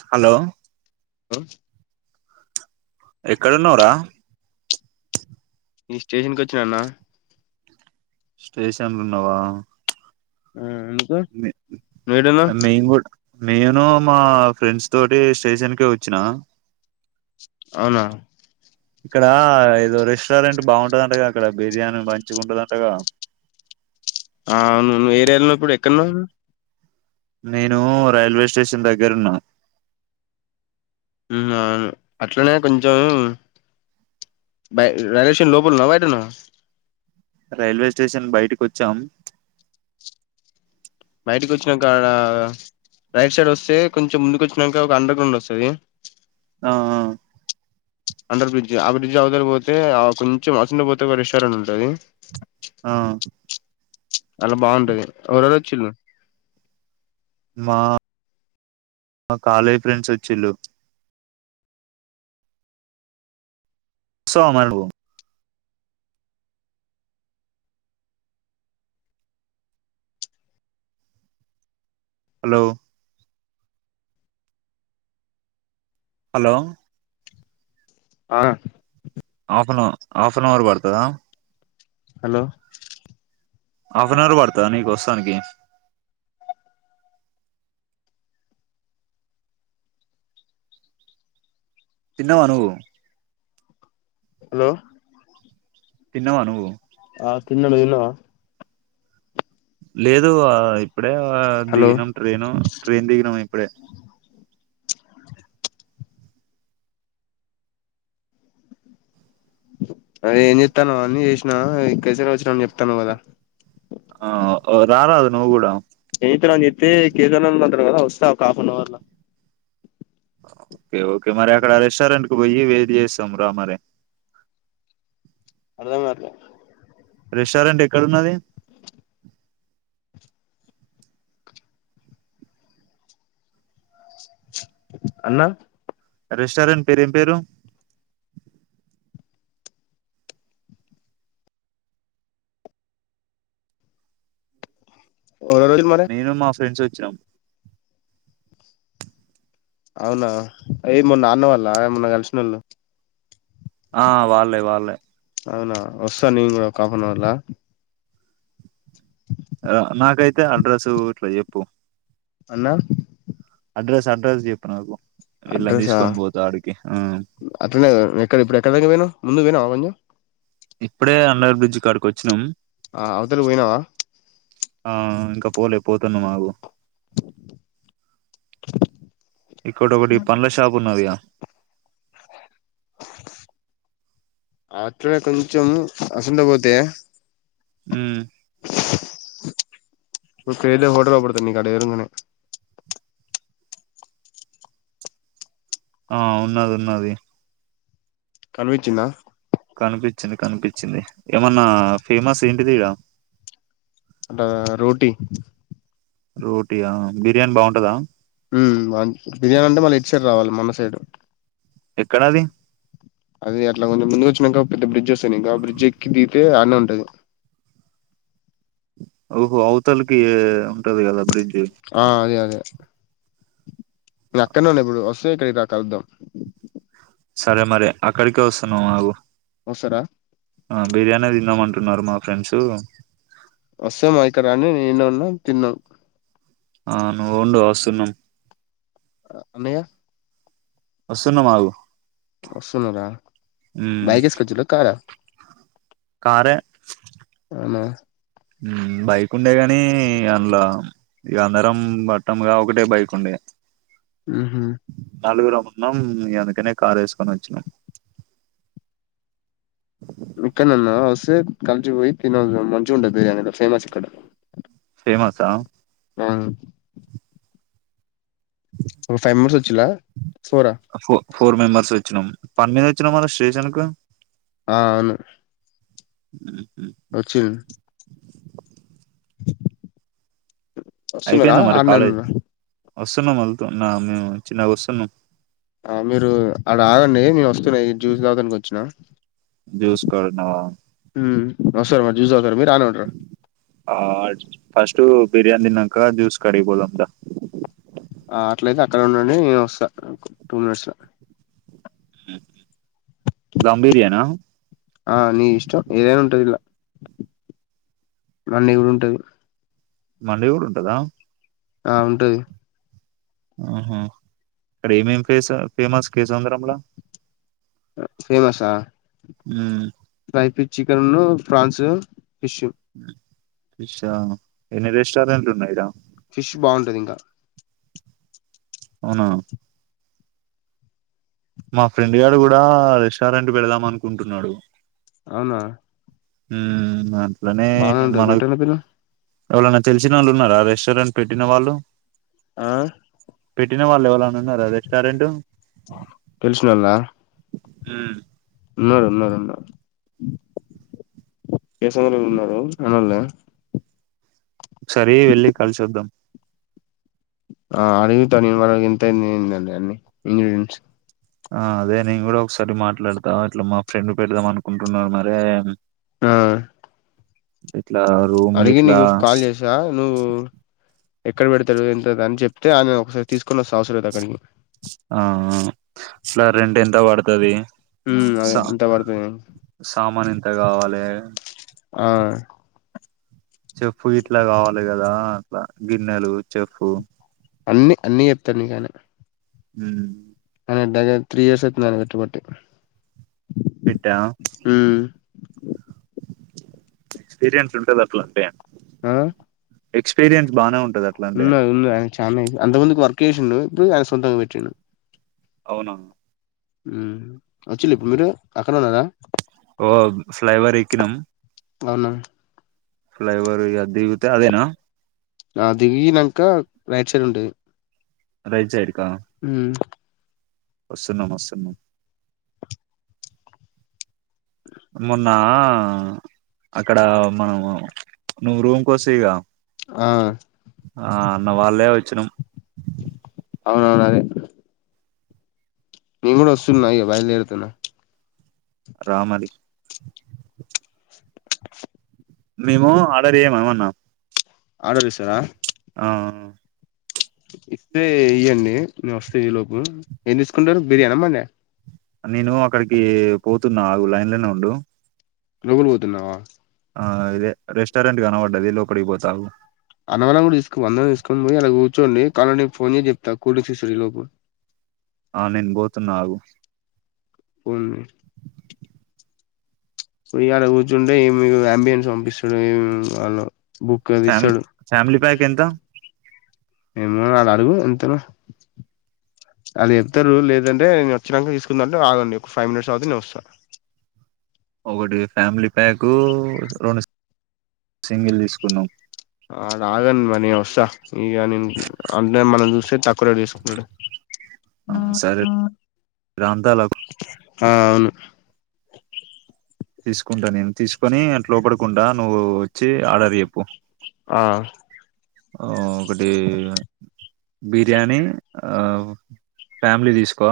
Hello హ ఎక్కడున్నవరా ఈ స్టేషన్కి వచ్చిన అన్న స్టేషన్లోఉన్నవా ఆ ఎందుకు మే నువ్వు ఏడున్నావ్ మేం కూడా నేను మా ఫ్రెండ్స్ తోటి స్టేషన్ కే వచ్చిన అవునా ఇక్కడ ఏదో రెస్టారెంట్ బాగుంటదంటగా ఇక్కడ బిర్యానీ మంచిగా ఉంటదంట గా ఆ అవును నువు ఏరియాలో ఇప్పుడు ఎక్కడన్నావు నేను రైల్వే స్టేషన్ దగ్గరున్నా మ్మ్ అవును అట్లానే కొంచెం బ రేలేషన్ లోపలన్న బయటనా రైల్వే స్టేషన్ బయటకి వచ్చాం బయటికి వచ్చినాక రైట్ సైడ్ వస్తే కొంచెం ముందుకు వచ్చినాక ఒక అండర్ గ్రౌండ్ వస్తది ఆ ఆ అండర్ బ్రిడ్జ్ ఆ బ్రిడ్జ్ అవతల పోతే కొంచెం అస్తుండ పోతే ఒక రెస్టారెంట్ ఉంటాది ఆ అలా బాగుంటాది ఎవరెవరు వచ్చిలు మా మా కాలేజ్ ఫ్రెండ్స్ వచ్చిల్లు ఓస్తావా మరి నువ్వు హలో హలో ఆ half an half an hour పడతాదా హలో హాఫ్ అన్ అవర్ పడతా నీకు వస్తానికి తిన్నావా నువ్వు హలో తిన్నవా నువ్వు ఆ తిన్నా నువ్వు తిన్నావా లేదు ఆ ఇప్పుడే హలో దిగినం ట్రైను ట్రైన్ దిగినాం ఇప్పుడే అదే ఏం చేతనవ్ అన్నీ చేతనవ్ ఎంకసిరి వచ్చినా అని చెప్తా అన్నవ్ కదా ఆ రారాదు నువ్వు కూడా ఎతేనని జేప్తే కేదార్ నాథ్ అంతరు కదా వస్తా ఒక హాఫ్ అన్ అవర్ లో ఓకే ఓకే మరి అక్కడ రెస్టారెంట్ కు పోయి వెయిట్ చేస్తాం రా మరి అర్థంకావట్లే రెస్టారెంట్ ఎక్కడున్నది అన్నా రెస్టారెంట్ పేరు ఏం పేరు రోజులు మరి నేను మా ఫ్రెండ్స్ వ వచ్చినం అవునా ఏ మా నాన్నవాళ్ళ మొన్న కలిసినొళ్ళు ఆ వాళ్లే వాళ్లే అవునా వస్తా నేను కూడా ఒక ఆఫనవర్లో కే అడ్రెస్స్ ఇట్లా ఎప్పు అన్నా అడ్రస్ అడ్రస్ చెప్పు నాకు వీళ్ళని అడ్రసా తీసుకొని పోతా ఆడికి ఆ అట్లనే ఎక్కడ ఇప్పుడు ఎక్కడ పోయినం ముందు పోయినవ్ ఇప్పుడే అండర్ బ్రిడ్జ్ కాడికి వచ్చినాం ఆ అవతలకి పోయినావా ఆ ఇంకా పోలే పోతున్నమగు ఇక్కడొ ఒకటి పండ్ల షాప్ ఉన్నది గా అట్లనే కొంచెం ఆ సందు పోతే ఉమ్ నువ్ ఫెయిల్ అవు [unintelligible] [unintelligible] ఆ ఉన్నది ఉన్నది కనిపించిందా కనిపించింది కనిపించింది ఏమన్నా ఫేమస్ ఏంటిది ఇడ అంట రోటీ రోటీయా బిర్యానీ బాగుంటదా తేడు ఎక్కడ అది అది అట్లా కొంచెం ముందుకు వచ్చినంక పెద్ద బ్రిడ్జ్ వస్తుంది ఇంకా ఆ బ్రిడ్జ్ ఎక్కి దిగితే ఆడనే ఉంటది ఓహో అవుతలకి ఎ టది కదా బ్రిడ్జ్ ఆ అదే అదే నే అక్కన్నే ఉన్నా ఇప్పుడు వస్తే ఇక్కడికి దా కలుద్దాం సరే మరి అక్కడికే వస్సున్నాం ఆగు వస్సారా ఆ బిర్యానీ తిందాం అంటున్నారు మా ఫ్రెండ్స్ వస్తే మా ఇక్కరాండి నేను ఇడినే ఉన్నా తిందాం ఆ నువ్వు ఉండు వస్తున్నాం అన్నయ వస్తున్నమాగు వస్తున్నారా బైక్ ఏస్కోవచ్చిండ్రా కార కారే అవునా హ్మ్మ్ బైక్ ఉండే గాని అందులో ఇ అందరం పట్టం ఒకటే బైక్ ఉండే డార్క్ డార్క్ గ్రీన్ తరువాత బాగా ఎండిపోతే ఇంక ఎల్లోఇష్ గ ఉంది నలుగరం ఉన్నాం ఇగ అందుకనే కార్ ఏసుకొని వచ్చినాం మి అక్కనన్న వస్తే కలిసిపోయి తినివద్దామ్ మంచిగుంటది బిరియానిలు ఫేమస్ ఇక్కడ ఫేమస్సా [unintelligible] ఓ ఫైవ్ మెంబర్స్ వచ్చిలా సోర ఫో ఫోర్ మెంబర్స్ వచ్చినాం పని మీద వచ్చినా మ స్టేషన్ కు ఆ అవును ఉమ్ వచ్చ వస్తున్నార అయిపోయిందా మరి ఆన్నె కాలేజ్ ఉన్నర వస్తున్నాం మళ్తోన్నా మేము చిన్నగా వస్తున్నా ఆ మీరు అడ ఆగండి మేమొ జ్యూస్ తాగడానికి వచ్చినా జ్యూస్ కాడున్నవ వస్తర మరి జ్యూస్ తాగుతార మీరు ఆడనే ఉంటారా ఆ ఫస్టు బిర్యానీ తిన్నాక జ్యూస్ కాడికి పోదాం దా ఆ అట్లయితే అక్కడ ఉండండి నేను వస్తా టూ మినిట్స్ లో ధమ్ బిర్యానా ఆ నీ ఇష్టం ఏదైనా ఉంటది ఇలా అన్నీ కూడా ఉంటది మల్లి కూడా ఉంటదా ఆ ఉంటది ఆహా అక్కడ ఏమేం ఫేస్ ఫేమస్ కే సంద్రంలా ఫేమసా హ్మ్ టై పీ చికెన్లు ఫ్రాన్స్ ఫిష్ ఫా ఎన్ని రెస్టారెంట్లు ఉన్నాయిడా ఫిష్ బాగుంటది ఇంకా అవునా మా ఫ్రెండ్ గాడు కూడా రెస్టారెంట్ వెళదాం అనుకుంటున్నాడు అవునా హ్మ్ అ అట్లనే బానే ఉంటది మన పెట్టండి పిల్ల ఎవరైన్నా తెలిసిన వాళ్ళు ఉన్నారా రెస్టారెంట్ పెట్టిన వాళ్ళు ఆ పెట్టిన వాళ్ళే ఎవ [unintelligible] రెస్టారెంట్ ఉమ్ తెలిసినోళ్ళ ఉన్నారు ఉన్నారు ఉన్నారు కేసముద్రం ఉన్నారు మనోళ్లే ఒకసారి వెళ్లి కలిసొద్దాం. ఆ అడివి తనియబడ ఇంత అయింది ఎందడి అన్ని ఇంగ్రీడియంట్స్ ఆ అదే నేను కూడా ఒకసారి మాట్లాడతా ఇట్లా మా ఫ్రెండ్ పెడదాం అనుకుంటున్నారు మరే ఆ ఇట్లా రూమ్ అడిగి ఇట్లా నీకు కాల్ చేసా నువ్వు ఎక్కడ పెడతాడు ఎంత అని చెప్తే ఆయన ఒకసారి తీసుకుని వస్త అవసరం అయితే అక్కడికి ఆ [unintelligible] ఎంత పడుతది. హు అదే సా ఎంత పడ్తది సామాన్ ఎంత కావాలే ఆ చెప్పు గిట్ల కావాలి కదా. అట్లా గిన్నెలు చెప్పు అన్ని అన్ని చెప్తాడు నీకు ఆయన హు ఆయన దగ్గర త్రీ ఇయర్స్ అయితుంది ఆయన కట్పబట్టి పెట్టా ఎక్స్పీరియన్స్ ఉంటది అట్లా అంటే ఆ ఎక్స్పీరియన్స్ బానే ఉంటది అట్లా అంటే విన్నా విన్నా ఆయన చ అంత ముందికి వర్క్ చేసిండు ఇప్పుడు ఆయన సోతంగా పెట్టిండు. అవునా హు వచ్చిళ్ళ ఇప్పుడు మీరు పక్కన ఉన్నారా ఓ ఫ్లైఓవర్ ఎక్కినం అవునా ఫ్లైఓవర్ ఇగ అది దిగితే అదేనా నా దిగినంక రైట్ సైడ్ ఉంటది. రైట్ సైడ్ కా హు వస్తున్నాం వస్తున్నాం. మొన్న అక్కడ మనము నువ్ రూమ్ కోస్తివిగా ఆ ఆ మొన్న వాళ్లే వచ్చినం. అవునవును అదే నేను కూడ వస్తున్నా ఇగ బయలుదేరుతున్న రా మరీ మేము ఆర్డర్ చేయమ ఏమన్నా ఆడరీస్తారా ఆ ఇస్తే ఇయ్యండి నేనొస్తా ఈలోపు ఏం తీసుకుంటారు బిర్యానా మండా నేను అక్కడికి పోతున్నా ఆగు లైన్ లోనే ఉండు లోపల పోతున్నావా ఆ ఇదే రెస్టారెంట్ గన పడ్డది లోపటికి పోత ఆగు అన్నవాళ్ళను కూడా తీసుకుపో అందరిని తీసుకొని పోయి అడ కూర్చోండి కాలంటే నేను ఫోన్ చేసి చెప్తా కూల్ డ్రింక్స్ ఇస్తా ఈ లోపు ఆ నేను పోతున్న ఆగు పోనీ పొయ్యాడ కూర్చుంటే ఏమి యాంబియెన్స్ పంపిస్తాడు ఏమి వాళ్ళు బుక్ అది ఫ్యామి ఇస్తడు ఫ్యామిలీ ప్యాక్ ఎంత ఇంగ కళా అడుగు ఎంతనో ఆయన చెప్తారు లేదంటే నేను వచ్చినంక తీసుకుందాం అంటే ఆగండి ఒక ఫైవ్ మినిట్స్ ఆగితే నేను వస్తా ఒకటి ఫ్యామిలీ ప్యాకు రెండు సి సింగిల్ తీసుకున్నాం ఆడ ఆగమ్మ నేవస్తా ఇ య నేను ఉ అంటే మనం చూస్ తిన్ ఇక్కడ తీసుకున్నడు ఆ సరే ప్రాంతాల ఆ అవును తీసుక్ నువ్వు వచ్చి ఆర్డర్ ఆ ఆ ఒకటీ బిర్యానీ హా ఫ్యామిలీ తీసుకో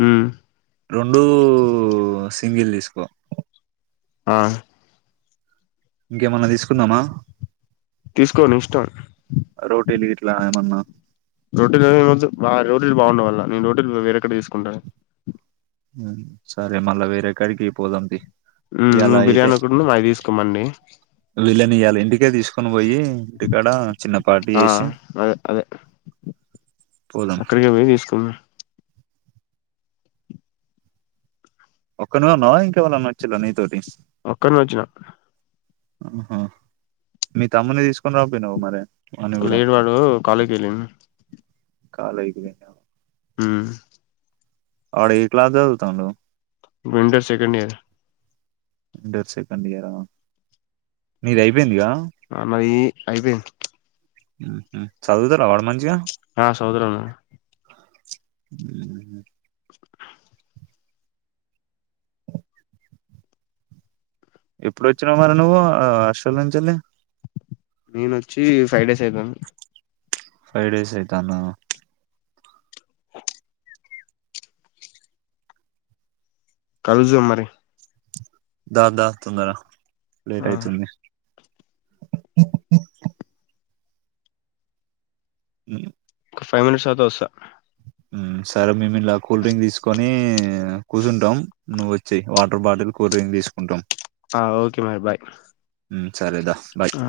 హ్మ్ రెండూ ఒ సింగిల్ తీసుకో ఆ ఇంకేమన్నా తీసుకుందామా తీసుకో నీ ఇష్టం రోటీలు ఇట్లా ఎమన్నా రోటీలనీ [unintelligible] ఒద్దు బా రోటీలు [unintelligible] [inaudible] నేను రోటీలు వేరేకడ తీసుకుంటా ఉమ్ సరే మళ్ళా వేరే కడికి పోదాం తీ ఉమ్ ఇయాల నువ్వు ఇటే బిర్యానీ ఒకటును అవి తీసుకో మండి ఇదే తీసుకొనీ బొయ్యి ఆ అదే అదే పోదాం అక్కడికి పో తీసుకు ఒక్కనున్నా ఇంకవళం మచ్చిలో నీ తోటి అక్కడి ను వచ్చినా ఆహా మీ తమ్ముని తీసుకొని రా పోయి ను్వు మరి వాన్ని కూడా లేడు వాడు కాలేకి వెళ్ళిను కాాల వకుదన్నా ఆ అడ ఏ క్లా చదుతుడు ఇంటర్ సెకండ్ ఇయర్ రెడుర్స కండగార అన్న ఈ అయిపోయి చదువుతారా వాడు మంచిగా ఆ సౌదరన్నా హ్మ్ ఎప్పుడు వచ్చినా మరి నువ్వు అష్టోల్ నుంచిల్ నేను వచ్చి ఫైవ్ డేస్ అయితాను ఫైవ్ డేస్ అయితాందా కజు అరి దా ద తుందర లేట్ ఆ, అయితుంది హ హ్మ్ ఒక ఫైవ్ మినిట్స్ అవాత వస్తా సరే మేము ఇలా కూల్ డ్రింక్ తీసుకొని కుజండం నువ్వు వచ్చెయ్ వాటర్ బాటిల్ కూరని తీసుకుంటాం ఆ ఓకే మ బాయ్ సరేదా ఆ